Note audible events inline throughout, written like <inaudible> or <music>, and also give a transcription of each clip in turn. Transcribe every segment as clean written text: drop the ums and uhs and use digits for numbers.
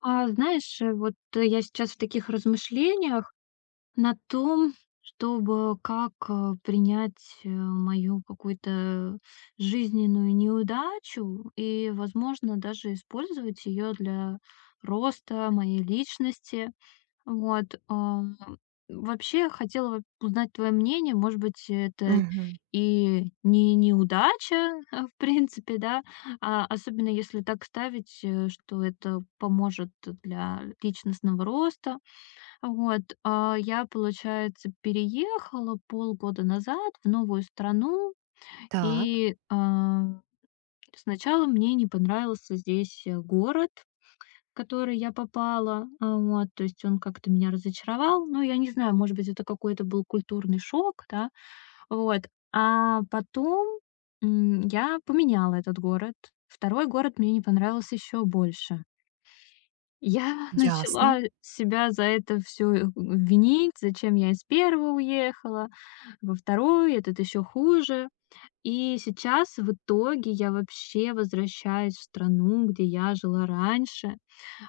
А знаешь, вот я сейчас в таких размышлениях на том, чтобы как принять мою какую-то жизненную неудачу и, возможно, даже использовать ее для роста моей личности. Вот, вообще хотела бы узнать твое мнение. Может быть, это Мгм. и не неудача, <laughs> в принципе, да, а, особенно если так ставить, что это поможет для личностного роста. Вот, а, я, получается, переехала полгода назад в новую страну, Так, и а, сначала мне не понравился здесь город. В который я попала, а, вот, то есть он как-то меня разочаровал. Но я не знаю, может быть, это какой-то был культурный шок, да, вот. А потом, я поменяла этот город. Второй город мне не понравился еще больше. Я <laughs> ясно, начала себя за это все винить, зачем я из первого уехала во второй, этот еще хуже. И сейчас в итоге я вообще возвращаюсь в страну, где я жила раньше.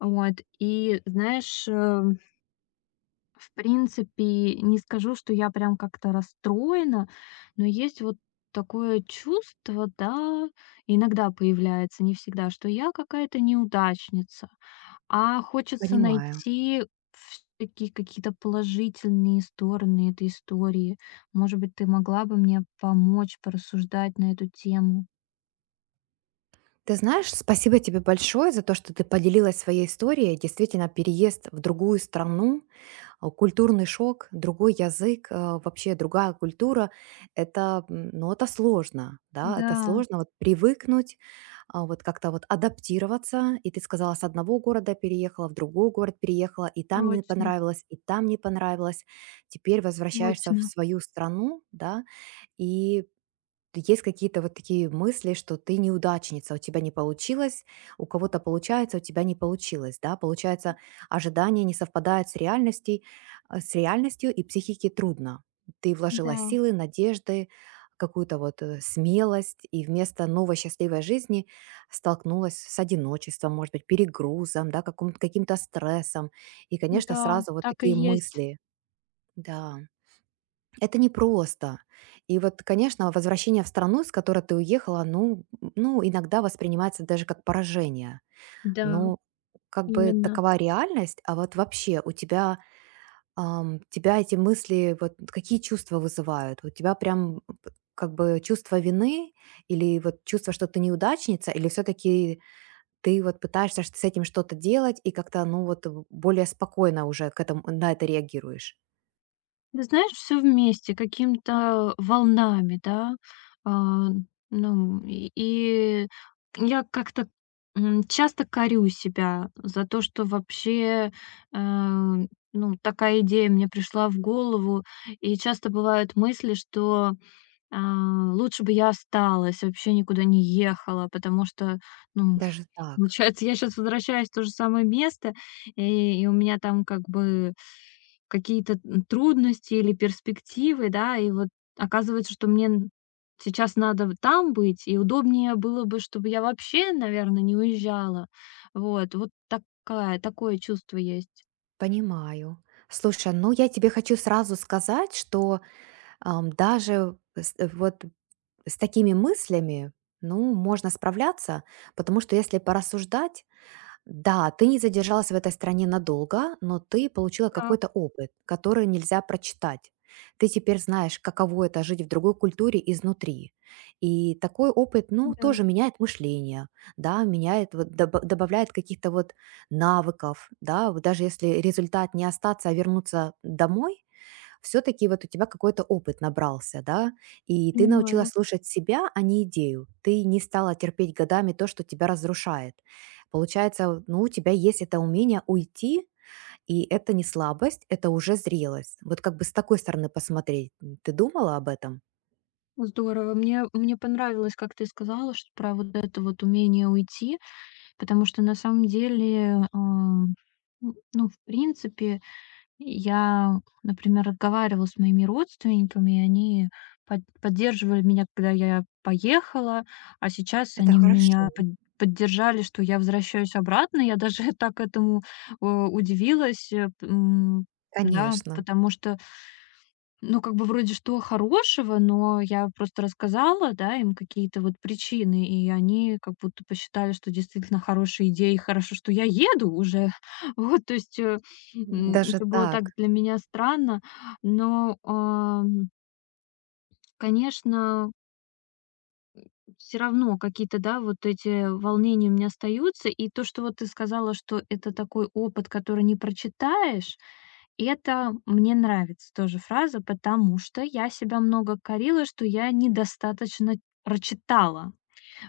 Вот, и знаешь, в принципе, не скажу, что я прям как-то расстроена, но есть вот такое чувство, да, иногда появляется, не всегда, что я какая-то неудачница, а хочется понимаю. найти все-таки какие-то положительные стороны этой истории. Может быть, ты могла бы мне помочь порассуждать на эту тему? Ты знаешь, спасибо тебе большое за то, что ты поделилась своей историей. Действительно, переезд в другую страну, культурный шок, другой язык, вообще другая культура, это, ну, это сложно, да, это Да, сложно вот привыкнуть, вот как-то вот адаптироваться. И ты сказала, с одного города переехала, в другой город переехала, и там не точно, понравилось, и там не понравилось. Теперь возвращаешься в точно, свою страну, да, и есть какие-то вот такие мысли, что ты неудачница, у тебя не получилось, у кого-то получается, у тебя не получилось, да? Получается, ожидания не совпадают с реальностью и психике трудно. Ты вложила да, силы, надежды, какую-то вот смелость, и вместо новой счастливой жизни столкнулась с одиночеством, может быть, перегрузом, да, каким-то стрессом, и, конечно, да, сразу вот так и такие есть, мысли, да. Это непросто. И вот, конечно, возвращение в страну, с которой ты уехала, ну, ну, иногда воспринимается даже как поражение. да. Ну, как бы Именно. такова реальность, а вот вообще у тебя, тебя эти мысли, вот какие чувства вызывают? У тебя прям как бы чувство вины или вот чувство, что ты неудачница, или все-таки ты вот пытаешься с этим что-то делать и как-то, ну вот, более спокойно уже к этому, на это реагируешь? Ты знаешь, все вместе, какими-то волнами, да. А, ну, и я как-то, часто корю себя за то, что вообще, э, ну, такая идея мне пришла в голову. И часто бывают мысли, что, а, лучше бы я осталась, вообще никуда не ехала, потому что, ну, Даже так. получается, я сейчас возвращаюсь в то же самое место, и у меня там как бы какие-то, трудности или перспективы, да. И вот оказывается, что мне н сейчас надо в там быть, и удобнее было бы, чтобы я вообще, наверное, не уезжала. Вот такая такое чувство есть. Понимаю. Слушай, ну я тебе хочу сразу сказать, что ам, даже с- э, вот с такими мыслями, ну, можно справляться, потому что если порассуждать, да, ты не задержалась в этой стране надолго, но ты получила какой-то Так, опыт, который нельзя прочитать. Ты теперь знаешь, каково это жить в другой культуре изнутри. И такой опыт, ну, да, тоже меняет мышление, да, меняет, вот, добавляет каких-то вот навыков, да, вот даже если результат не остаться, а вернуться домой, все-таки вот у тебя какой-то опыт набрался, да, и ты научилась понимаю. слушать себя, а не идею. Ты не стала терпеть годами то, что тебя разрушает. Получается, ну, у тебя есть это умение уйти, и это не слабость, это уже зрелость. Вот как бы с такой стороны посмотреть. Ты думала об этом? Здорово. Мне понравилось, как ты сказала, что про вот это вот умение уйти, потому что на самом деле, а, ну, в принципе, я, например, разговаривала с моими родственниками, и они поддерживали меня, когда я поехала, а сейчас Это они хорошо, меня поддержали, что я возвращаюсь обратно. Я даже <laughs> так этому, удивилась, да, конечно. потому что ну, как бы вроде что хорошего, но я просто рассказала, да, им какие-то вот причины, и они как будто посчитали, что действительно хорошая идея, и хорошо, что я еду уже. <laughs> Вот, то есть Даже это было так так. для меня странно, но, конечно, все равно какие-то, да, вот эти волнения у меня остаются, и то, что вот ты сказала, что это такой опыт, который не прочитаешь. Это мне нравится тоже фраза, потому что я себя много корила, что я недостаточно прочитала.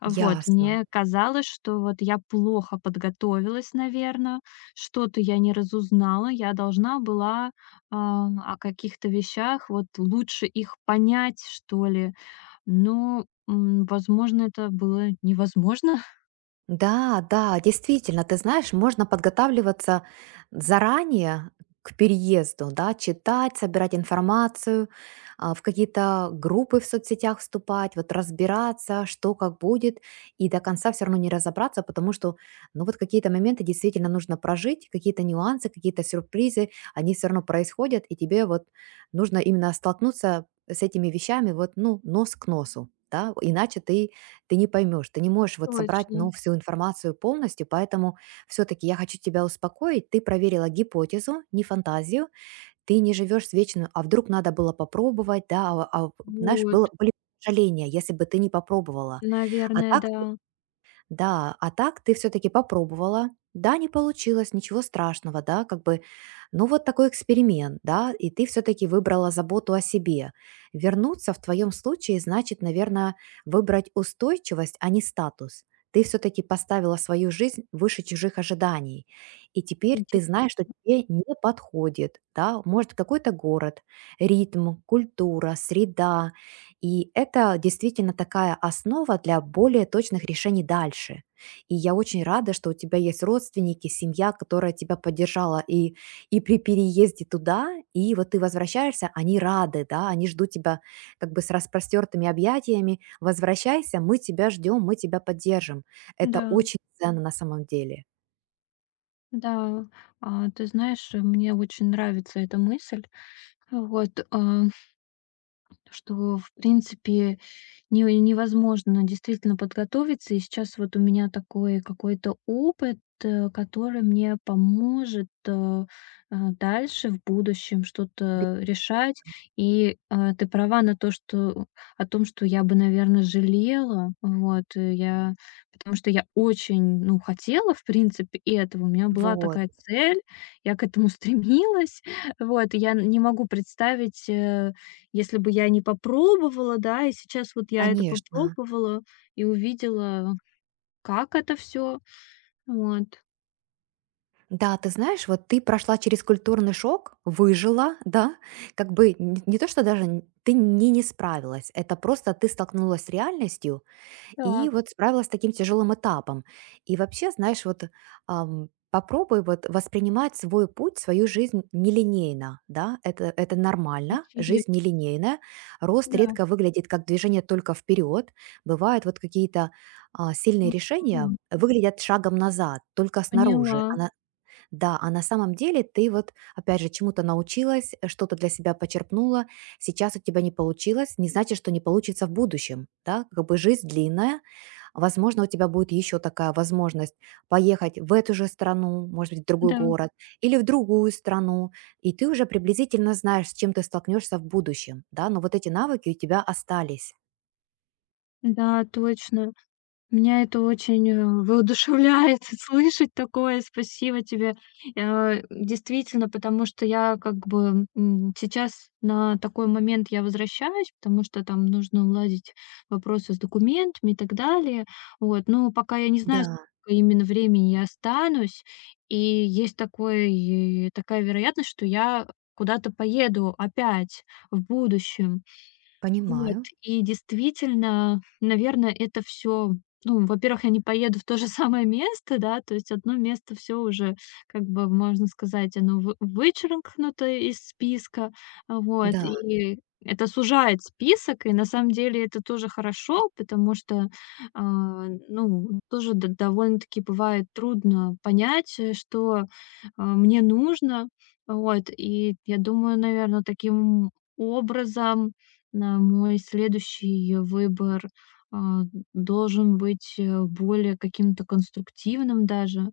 Вот, Ясно. мне казалось, что вот я плохо подготовилась, наверное, что-то я не разузнала, я должна была а, о каких-то вещах вот лучше их понять, что ли. Но, возможно, это было невозможно. <laughs> Да, да, действительно, ты знаешь, можно подготавливаться заранее к переезду, да, читать, собирать информацию, в какие-то группы в соцсетях вступать, вот разбираться, что как будет, и до конца все равно не разобраться, потому что, ну вот какие-то моменты действительно нужно прожить, какие-то нюансы, какие-то сюрпризы, они все равно происходят, и тебе вот нужно именно столкнуться с этими вещами вот, ну, нос к носу, да, иначе ты не поймешь, ты не можешь вот собрать, ну, Точно. всю информацию полностью, поэтому все-таки я хочу тебя успокоить. Ты проверила гипотезу, не фантазию, ты не живешь с вечным, а вдруг надо было попробовать, да, знаешь, было, Вот, были сожаления, если бы ты не попробовала. А наверное, так да. да, а так ты все таки попробовала. Да, не получилось, ничего страшного, да, как бы, ну, вот такой эксперимент, да, и ты все таки выбрала заботу о себе. Вернуться в твоем случае значит, наверное, выбрать устойчивость, а не статус. Ты все таки поставила свою жизнь выше чужих ожиданий, и теперь ты Иде- знаешь, что тебе не подходит, да, может, какой-то город, ритм, культура, среда, и это действительно такая основа для более точных решений дальше. И я очень рада, что у тебя есть родственники, семья, которая тебя поддержала и при переезде туда, и вот ты возвращаешься, они рады, да, они ждут тебя как бы с распростертыми объятиями. Возвращайся, мы тебя ждем, мы тебя поддержим. Это Да. очень ценно на самом деле. Да, а, ты знаешь, мне очень нравится эта мысль. Вот, а что, в принципе, не невозможно действительно подготовиться. И сейчас вот у меня такой какой-то опыт, который мне поможет, а, дальше в будущем Бе- что-то решать. И, а, ты права на то, что о том, что я бы, наверное, жалела. Вот, я потому что я очень, ну, хотела, в принципе, этого. У меня была Вот, такая цель, я к этому <laughs> стремилась. Вот, и я не могу представить, если бы я не попробовала, да, и сейчас вот я это конечно. попробовала и увидела, как это все. Вот. Да, ты знаешь, вот ты прошла через культурный шок, выжила, да, как бы не то, что даже ты не справилась, это просто ты столкнулась с реальностью и Так, вот справилась с таким тяжелым этапом. И вообще, знаешь, вот попробуй вот воспринимать свой путь, свою жизнь нелинейно, да, это нормально, жизнь интересно, нелинейная, рост да. редко выглядит как движение только вперед, бывают вот какие-то сильные решения М, выглядят шагом назад, только снаружи, поняла. А на самом деле ты вот, опять же, чему-то научилась, что-то для себя почерпнула, сейчас у тебя не получилось, не значит, что не получится в будущем, да, как бы жизнь длинная, возможно, у тебя будет еще такая возможность поехать в эту же страну, может быть, в другой Да, город или в другую страну, и ты уже приблизительно знаешь, с чем ты столкнешься в будущем, да, но вот эти навыки у тебя остались. да, точно. Меня это очень, воодушевляет <laughs> слышать такое. Спасибо тебе. Действительно, потому что я как бы, сейчас на такой момент я возвращаюсь, потому что там нужно уладить вопросы с документами и так далее. Вот, но пока я не знаю, Да, сколько именно времени я останусь, и есть такая вероятность, что я куда-то поеду опять в будущем. Вот, понимаю, и действительно, наверное, это все, ну, во-первых, я не поеду в то же <laughs> самое место, да, то есть одно место все уже, как бы, можно сказать, оно вы вычеркнуто из списка. Вот, да. и это сужает список, и на самом деле это тоже хорошо, потому что, а, ну, тоже д довольно-таки бывает трудно понять, что, а, мне нужно. Вот, и я думаю, наверное, таким образом на мой следующий выбор, а, должен быть, более каким-то конструктивным даже.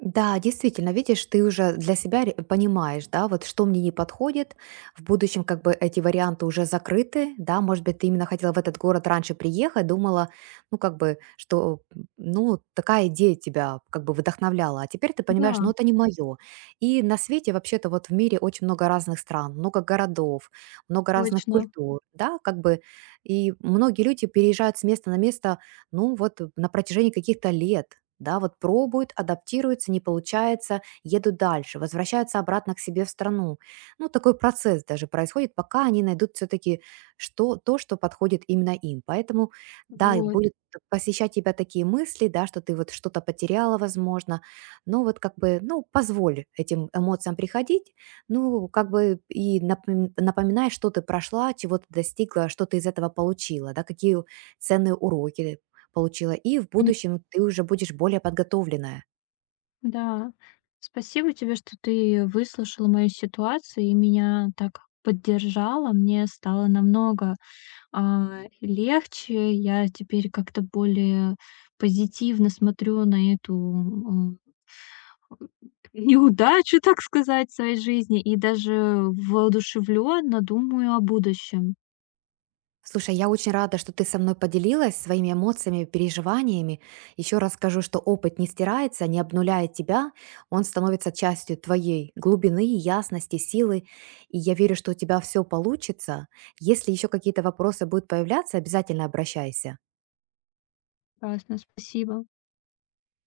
Да, действительно, видишь, ты уже для себя понимаешь, да, вот что мне не подходит. В будущем как бы эти варианты уже закрыты, да, может быть, ты именно хотела в этот город раньше приехать, думала, ну, как бы, что, ну, такая идея тебя как бы вдохновляла, а теперь ты Да, понимаешь, ну, это не мое. И на свете вообще-то вот в мире очень много разных стран, много городов, много разных точно. культур, да, как бы, и многие люди переезжают с места на место, ну, вот на протяжении каких-то лет, да, вот пробуют, адаптируются, не получается, едут дальше, возвращаются обратно к себе в страну. Ну, такой процесс даже происходит, пока они найдут все-таки что, то, что подходит именно им. Поэтому, да, и Вот. будет посещать тебя такие мысли, да, что ты вот что-то потеряла, возможно, но вот как бы, ну, позволь этим эмоциям приходить, ну, как бы и напоминай, что ты прошла, чего ты достигла, что ты из этого получила, да, какие ценные уроки получила, и в Пони будущем ты уже будешь более подготовленная. да. Спасибо тебе, что ты выслушала мою ситуацию и меня так поддержала. Мне стало намного, а, легче. Я теперь как-то более позитивно смотрю неудачи, так сказать, в своей жизни и даже воодушевленно думаю о будущем. Слушай, я очень рада, что ты со мной поделилась своими эмоциями, переживаниями. Еще раз скажу, что опыт не стирается, не обнуляет тебя, он становится частью твоей глубины, ясности, силы. И я верю, что у тебя все получится. Если еще какие-то вопросы будут появляться, обязательно обращайся. Классно, спасибо.